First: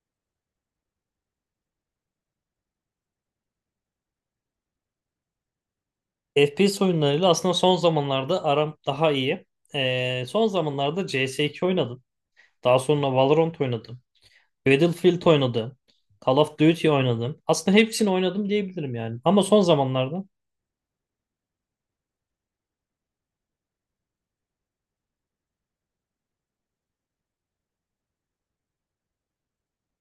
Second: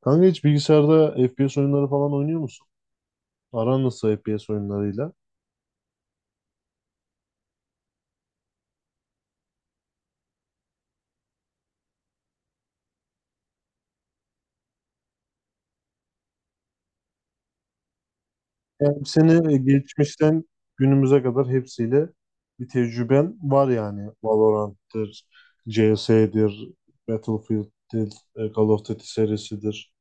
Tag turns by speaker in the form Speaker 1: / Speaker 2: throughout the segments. Speaker 1: Kanka hiç bilgisayarda FPS oyunları falan oynuyor musun? Aran nasıl FPS oyunlarıyla?
Speaker 2: FPS oyunlarıyla aslında son zamanlarda aram daha iyi. Son zamanlarda CS2 oynadım. Daha sonra Valorant oynadım. Battlefield oynadım. Call of Duty oynadım. Aslında hepsini oynadım diyebilirim
Speaker 1: Yani
Speaker 2: yani. Ama
Speaker 1: seni
Speaker 2: son zamanlarda
Speaker 1: geçmişten günümüze kadar hepsiyle bir tecrüben var yani. Valorant'tır, CS'dir, Battlefield'dir, Call of Duty serisidir.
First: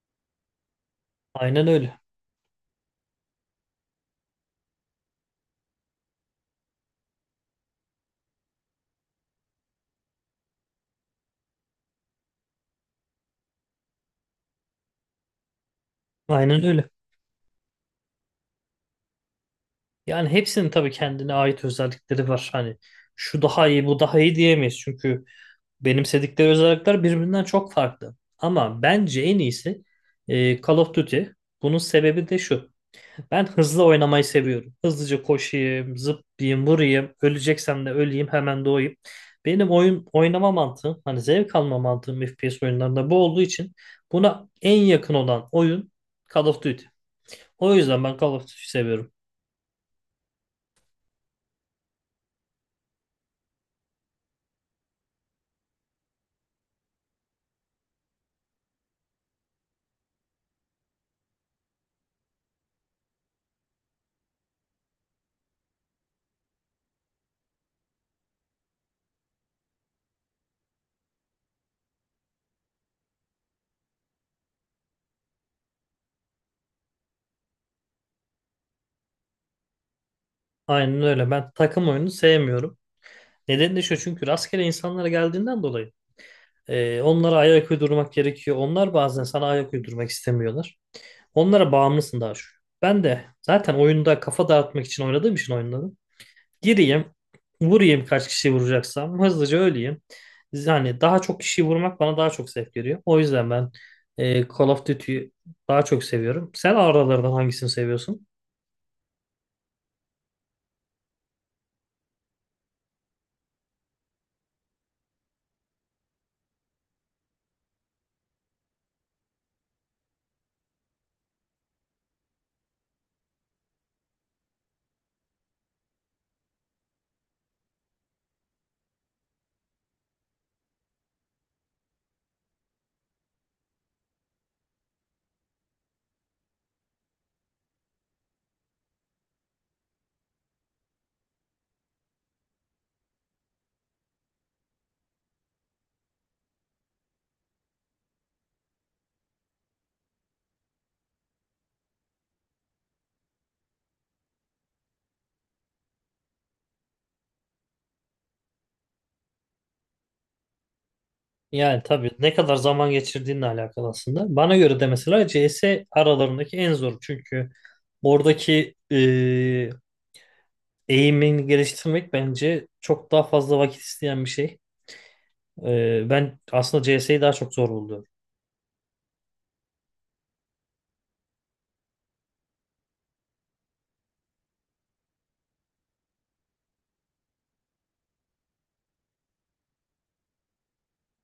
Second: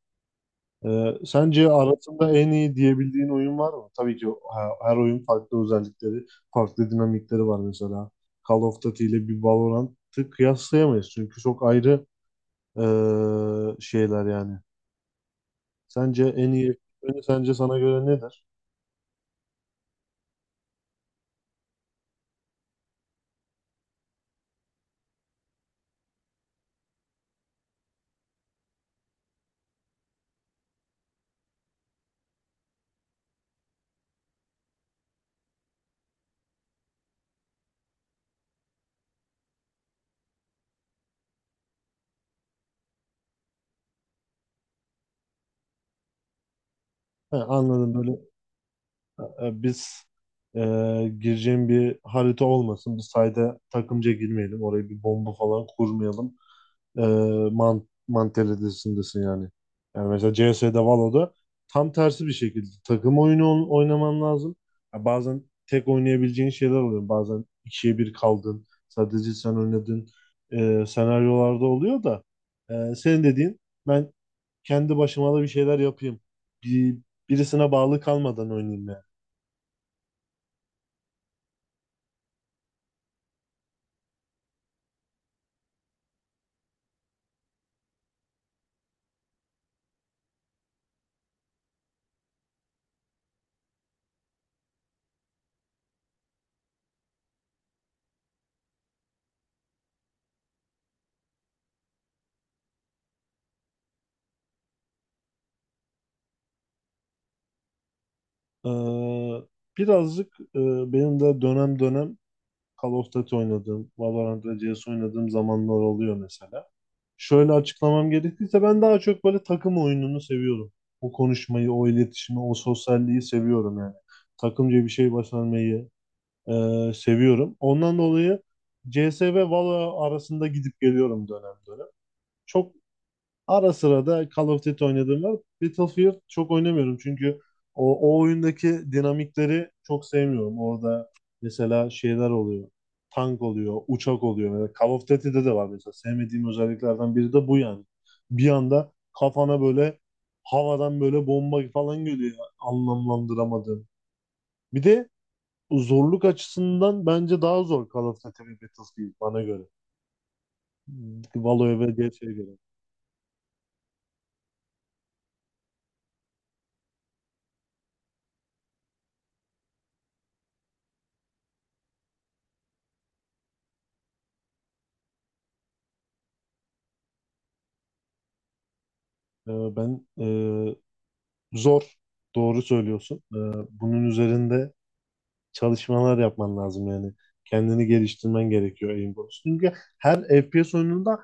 Speaker 1: E,
Speaker 2: aynen
Speaker 1: Sence
Speaker 2: öyle.
Speaker 1: arasında en iyi diyebildiğin oyun var mı? Tabii ki her oyun farklı özellikleri, farklı dinamikleri var mesela. Call of Duty ile bir Valorant'ı kıyaslayamayız çünkü çok ayrı e, şeyler yani. Sence en
Speaker 2: Aynen
Speaker 1: iyi
Speaker 2: öyle.
Speaker 1: ürünü sence sana göre nedir?
Speaker 2: Yani hepsinin tabii kendine ait özellikleri var. Hani şu daha iyi, bu daha iyi diyemeyiz. Çünkü benimsedikleri özellikler birbirinden çok farklı. Ama bence en iyisi Call of Duty. Bunun sebebi de şu. Ben hızlı oynamayı seviyorum. Hızlıca koşayım, zıplayayım, vurayım. Öleceksem de öleyim, hemen doğayım. Benim oyun oynama mantığım, hani zevk alma mantığım FPS oyunlarında bu olduğu için buna en yakın olan oyun Call of Duty.
Speaker 1: He,
Speaker 2: O
Speaker 1: anladım
Speaker 2: yüzden ben
Speaker 1: böyle.
Speaker 2: Call of Duty seviyorum.
Speaker 1: Biz e, gireceğim bir harita olmasın. Biz sayda takımca girmeyelim. Oraya bir bomba falan kurmayalım. E, Mantalitesindesin yani. Yani mesela CS'de Valo'da tam tersi bir şekilde takım oyunu oynaman lazım. Ya bazen tek oynayabileceğin şeyler oluyor. Bazen ikiye bir kaldın. Sadece sen oynadın. Senaryolarda oluyor da senin dediğin ben kendi başıma da bir şeyler yapayım. Bir, Birisine bağlı kalmadan oynayayım yani.
Speaker 2: Aynen öyle. Ben takım oyunu sevmiyorum. Nedeni de şu, çünkü rastgele insanlara geldiğinden dolayı onlara ayak uydurmak gerekiyor. Onlar bazen sana ayak uydurmak istemiyorlar. Onlara bağımlısın daha şu. Ben de zaten oyunda kafa dağıtmak için oynadığım için oyunları. Gireyim, vurayım kaç kişi vuracaksam, hızlıca öleyim. Yani daha çok kişiyi vurmak bana daha çok zevk veriyor. O yüzden ben Call of Duty'yi daha çok seviyorum. Sen aralardan hangisini seviyorsun?
Speaker 1: Ee, Birazcık benim de dönem dönem Call of Duty oynadığım, Valorant ve CS oynadığım zamanlar oluyor mesela. Şöyle açıklamam gerekirse ben daha çok böyle takım oyununu seviyorum. O konuşmayı, o iletişimi, o sosyalliği seviyorum yani. Takımca bir şey başarmayı e, seviyorum. Ondan dolayı CS ve Valo arasında gidip geliyorum dönem dönem. Çok Ara sıra da Call of Duty oynadığım var. Battlefield çok oynamıyorum çünkü o oyundaki dinamikleri çok sevmiyorum. Orada mesela şeyler oluyor. Tank oluyor, uçak oluyor. Mesela Call of Duty'de de var mesela. Sevmediğim özelliklerden biri de bu yani. Bir anda kafana böyle havadan böyle bomba falan geliyor anlamlandıramadığım. Bir de zorluk açısından bence daha zor Call of Duty ve Battlefield bana göre. Valo'ya
Speaker 2: Yani
Speaker 1: ve
Speaker 2: tabii
Speaker 1: DC'ye
Speaker 2: ne kadar
Speaker 1: göre.
Speaker 2: zaman geçirdiğinle alakalı aslında. Bana göre de mesela CS aralarındaki en zoru. Çünkü oradaki eğimini geliştirmek bence çok daha fazla vakit isteyen bir şey. Ben aslında CS'yi daha çok zor buldum.
Speaker 1: Ben Zor. Doğru söylüyorsun. Bunun üzerinde çalışmalar yapman lazım yani. Kendini geliştirmen gerekiyor aim konusunda. Çünkü her FPS oyununda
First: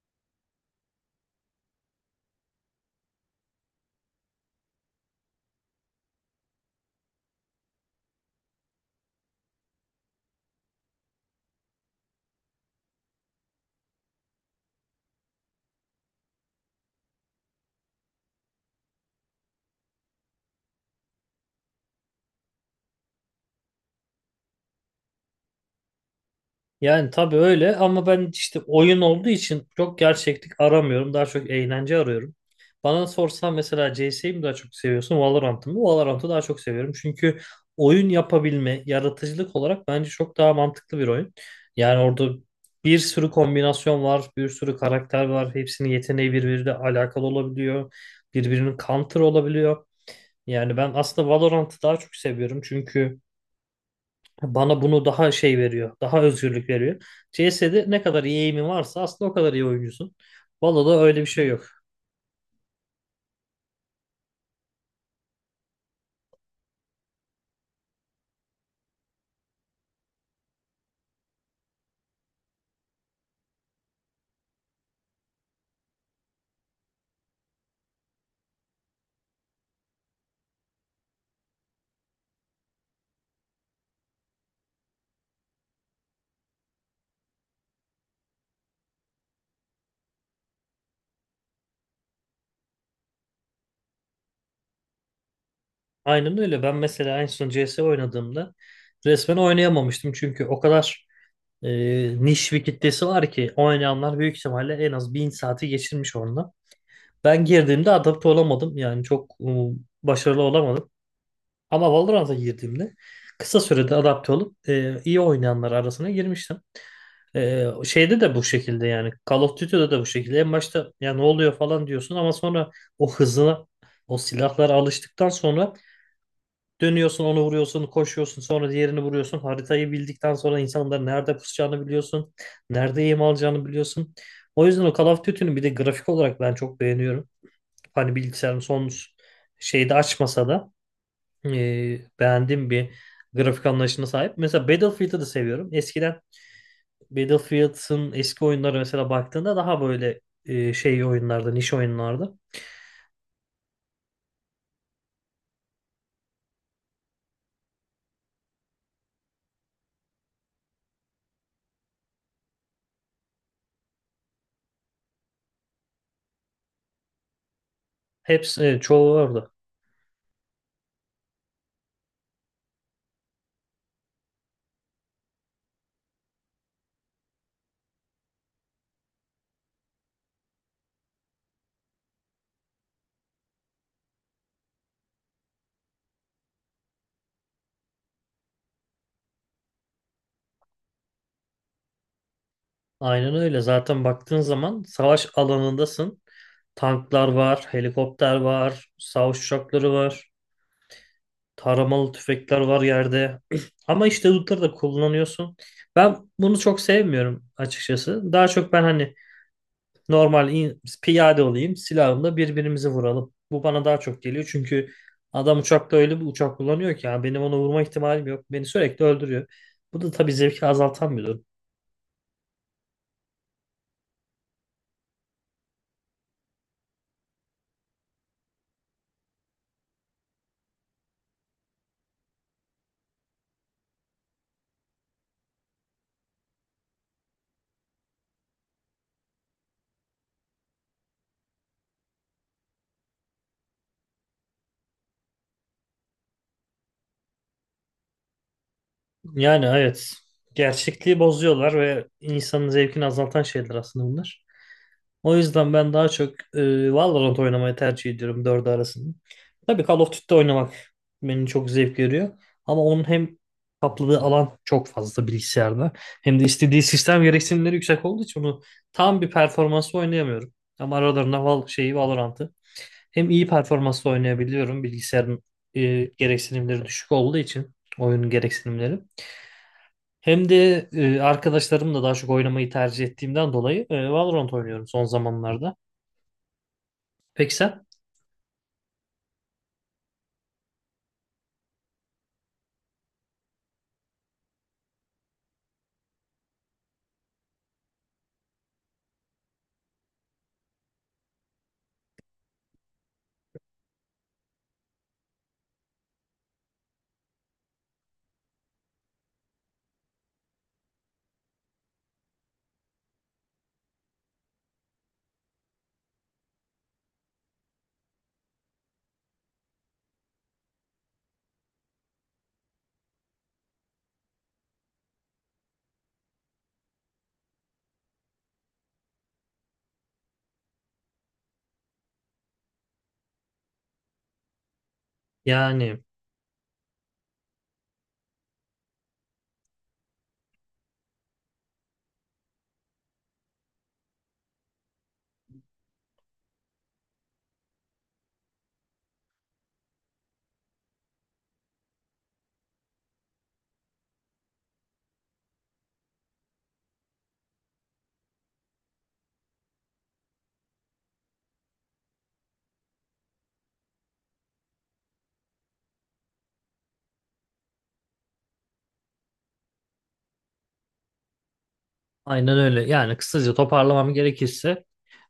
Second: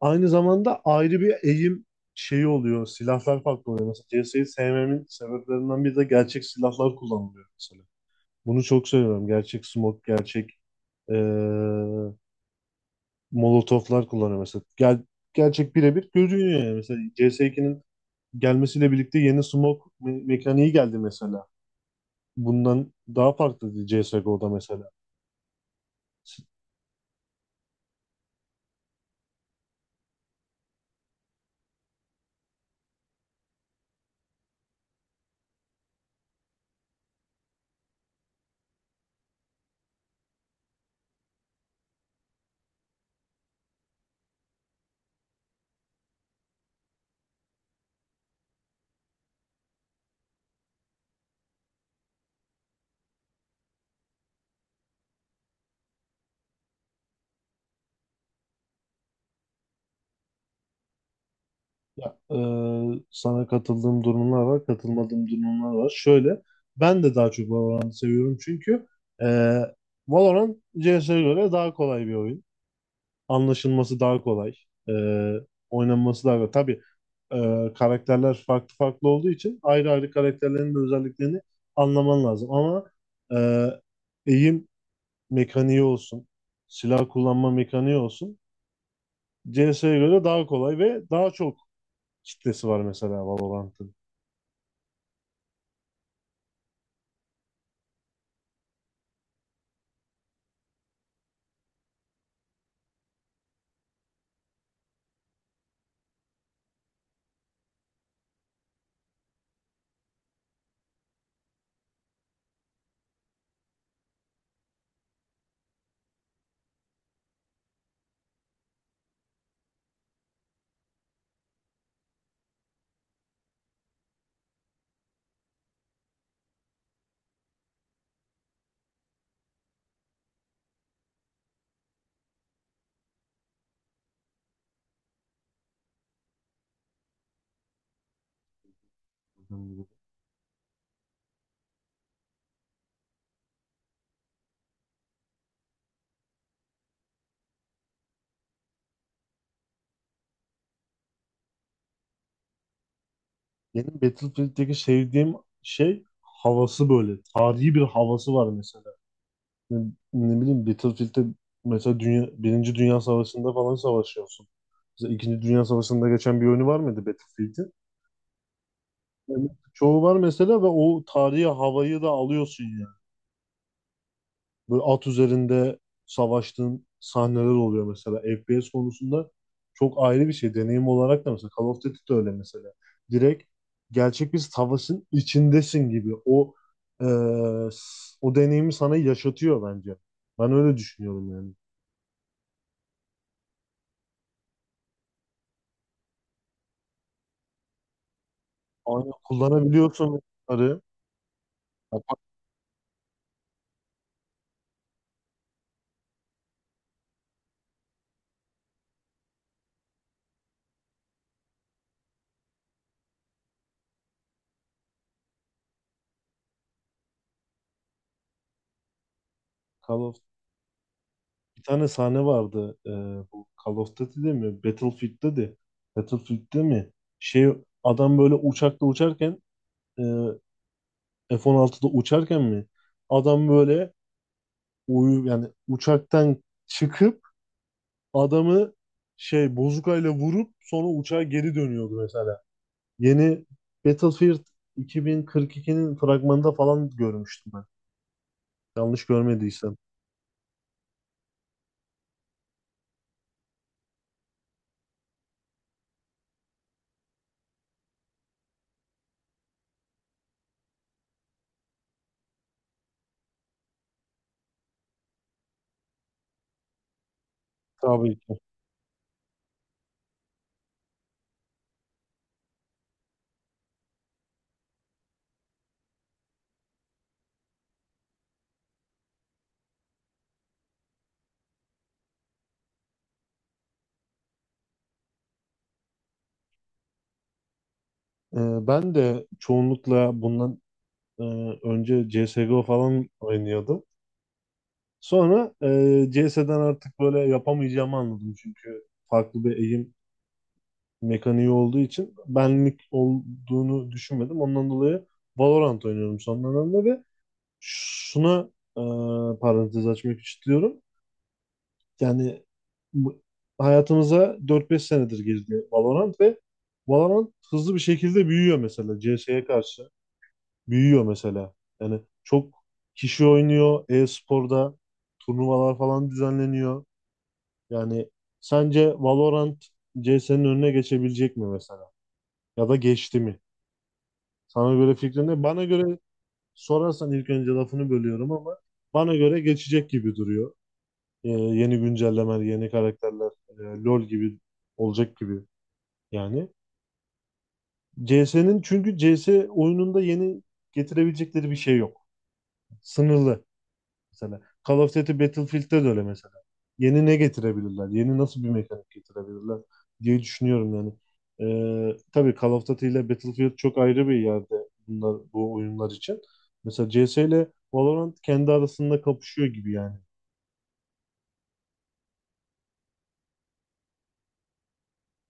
Speaker 1: aynı zamanda ayrı bir aim şeyi oluyor. Silahlar farklı oluyor. Mesela CS'yi sevmemin sebeplerinden biri de gerçek silahlar kullanılıyor mesela. Bunu çok seviyorum. Gerçek smoke, gerçek ee, molotoflar kullanıyor mesela. Gerçek birebir görünüyor yani. Mesela CS2'nin gelmesiyle birlikte yeni smoke mekaniği geldi mesela. Bundan daha farklı CSGO'da mesela.
Speaker 2: Yani tabii öyle, ama ben işte oyun olduğu için çok gerçeklik aramıyorum. Daha çok eğlence arıyorum. Bana sorsan mesela CS'yi mi daha çok seviyorsun, Valorant'ı mı? Valorant'ı daha çok seviyorum. Çünkü oyun yapabilme, yaratıcılık olarak bence çok daha mantıklı bir oyun. Yani orada bir sürü kombinasyon var, bir sürü karakter var. Hepsinin yeteneği birbiriyle alakalı olabiliyor. Birbirinin counter olabiliyor. Yani ben aslında Valorant'ı daha çok seviyorum. Çünkü bana bunu daha şey veriyor. Daha özgürlük veriyor. CS'de ne kadar iyi eğimin varsa aslında o kadar iyi oyuncusun. Valo'da öyle bir şey yok.
Speaker 1: Ya, sana katıldığım durumlar var, katılmadığım durumlar var. Şöyle, ben de daha çok Valorant'ı seviyorum çünkü e, Valorant CS'ye göre daha kolay bir oyun. Anlaşılması daha kolay. E, Oynanması daha kolay. Tabii karakterler farklı farklı olduğu için ayrı ayrı karakterlerin de özelliklerini anlaman lazım. Ama e, eğim mekaniği olsun, silah kullanma mekaniği olsun CS'ye göre daha kolay ve daha çok kitlesi var mesela Valorant'ın.
Speaker 2: Aynen öyle. Ben mesela en son CS oynadığımda resmen oynayamamıştım. Çünkü o kadar e, niş bir kitlesi var ki oynayanlar büyük ihtimalle en az bin saati geçirmiş onunla. Ben girdiğimde adapte olamadım. Yani çok başarılı olamadım. Ama Valorant'a girdiğimde kısa sürede adapte olup iyi oynayanlar arasına girmiştim. Şeyde de bu şekilde yani, Call of Duty'de de bu şekilde. En başta ya ne oluyor falan diyorsun ama sonra o hızına, o silahlara alıştıktan sonra dönüyorsun onu vuruyorsun, koşuyorsun sonra diğerini vuruyorsun. Haritayı bildikten sonra insanların nerede pusacağını biliyorsun. Nerede yem alacağını biliyorsun. O yüzden o Call of Duty'nin bir de grafik olarak ben çok beğeniyorum. Hani bilgisayarın son şeyde açmasa da e, beğendiğim bir grafik anlayışına sahip. Mesela Battlefield'ı da seviyorum. Eskiden Battlefield'ın eski oyunları mesela baktığında daha böyle şey oyunlarda, niş oyunlarda.
Speaker 1: Benim Battlefield'deki sevdiğim şey havası böyle. Tarihi bir havası var mesela. Ne, Ne bileyim Battlefield'de mesela dünya, Birinci Dünya Savaşı'nda falan savaşıyorsun. Mesela İkinci Dünya Savaşı'nda geçen bir oyunu var mıydı Battlefield'in?
Speaker 2: Hepsi, evet, çoğu
Speaker 1: Yani
Speaker 2: orada.
Speaker 1: çoğu var mesela ve o tarihi havayı da alıyorsun yani. Böyle at üzerinde savaştığın sahneler oluyor mesela. FPS konusunda çok ayrı bir şey. Deneyim olarak da mesela Call of Duty de öyle mesela. Direkt gerçek bir savaşın içindesin gibi. E, o deneyimi sana yaşatıyor bence. Ben öyle düşünüyorum yani.
Speaker 2: Aynen öyle. Zaten baktığın zaman savaş alanındasın. Tanklar var, helikopter var,
Speaker 1: Aynen
Speaker 2: savaş uçakları
Speaker 1: kullanabiliyorsun
Speaker 2: var,
Speaker 1: bunları. Ya
Speaker 2: taramalı
Speaker 1: bak,
Speaker 2: tüfekler var yerde. Ama işte bunları da kullanıyorsun. Ben bunu çok sevmiyorum açıkçası. Daha çok ben hani normal piyade olayım, silahımla birbirimizi vuralım. Bu bana daha çok geliyor, çünkü adam uçakta öyle bir uçak kullanıyor ki ya benim ona vurma ihtimalim yok. Beni sürekli öldürüyor. Bu
Speaker 1: Call
Speaker 2: da
Speaker 1: of
Speaker 2: tabii zevki azaltan bir durum.
Speaker 1: bir tane sahne vardı. Bu Call of Duty'de mi? Battlefield'de de. Battlefield'de mi? Şey Adam böyle uçakla uçarken, e, F-16'da uçarken mi? Adam böyle uyu yani uçaktan çıkıp adamı bozukayla vurup sonra uçağa geri dönüyordu mesela. Yeni Battlefield 2042'nin fragmanında falan görmüştüm ben. Yanlış
Speaker 2: Yani
Speaker 1: görmediysem.
Speaker 2: evet, gerçekliği bozuyorlar ve insanın zevkini azaltan şeyler aslında bunlar. O yüzden ben daha çok Valorant oynamayı tercih ediyorum dördü arasında. Tabii Call of Duty oynamak beni çok zevk veriyor. Ama onun hem kapladığı alan çok fazla bilgisayarda, hem de istediği sistem gereksinimleri yüksek
Speaker 1: Tabii
Speaker 2: olduğu
Speaker 1: ki.
Speaker 2: için onu tam bir performansla oynayamıyorum. Ama aralarında Valorant'ı hem iyi performansla oynayabiliyorum bilgisayarın, gereksinimleri düşük olduğu için oyunun gereksinimleri. Hem de arkadaşlarımla daha çok oynamayı tercih ettiğimden dolayı Valorant oynuyorum son zamanlarda. Peki sen?
Speaker 1: Ee, Ben de çoğunlukla bundan e, önce CSGO falan oynuyordum. Sonra CS'den artık böyle yapamayacağımı anladım çünkü farklı bir eğim mekaniği olduğu için benlik olduğunu düşünmedim. Ondan dolayı Valorant oynuyorum son dönemde ve şuna e, parantez açmak istiyorum. Yani bu- hayatımıza 4-5 senedir girdi Valorant ve Valorant hızlı bir şekilde büyüyor mesela CS'ye karşı. Büyüyor mesela. Yani çok kişi oynuyor. E-sporda turnuvalar falan düzenleniyor. Yani sence Valorant CS'nin önüne geçebilecek mi mesela? Ya da geçti mi? Sana göre fikrin ne? Bana göre
Speaker 2: Yani
Speaker 1: sorarsan ilk önce lafını bölüyorum ama bana göre geçecek gibi duruyor. Yeni güncellemeler, yeni karakterler, LoL gibi olacak gibi yani. CS'nin çünkü CS oyununda yeni getirebilecekleri bir şey yok. Sınırlı. Mesela Call of Duty Battlefield'de de öyle mesela. Yeni ne getirebilirler? Yeni nasıl bir mekanik getirebilirler diye düşünüyorum yani. Tabii Call of Duty ile Battlefield çok ayrı bir yerde bunlar bu oyunlar için. Mesela CS ile Valorant kendi arasında kapışıyor gibi yani.
Speaker 2: aynen öyle. Yani kısaca toparlamam gerekirse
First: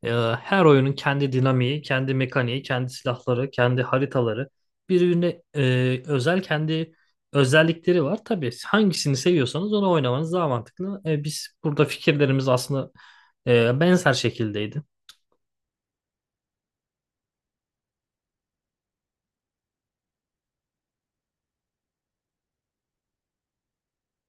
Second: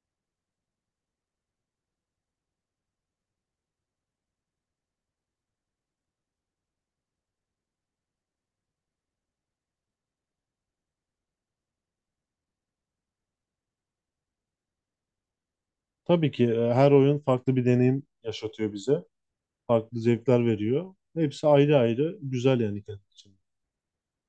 Speaker 2: e, her oyunun kendi dinamiği, kendi mekaniği, kendi silahları, kendi haritaları, birbirine özel kendi özellikleri var. Tabii hangisini seviyorsanız onu oynamanız daha mantıklı. Biz burada fikirlerimiz aslında benzer şekildeydi.
Speaker 1: Tabii ki her oyun farklı bir deneyim yaşatıyor bize. Farklı zevkler veriyor. Hepsi ayrı ayrı güzel yani kendi için.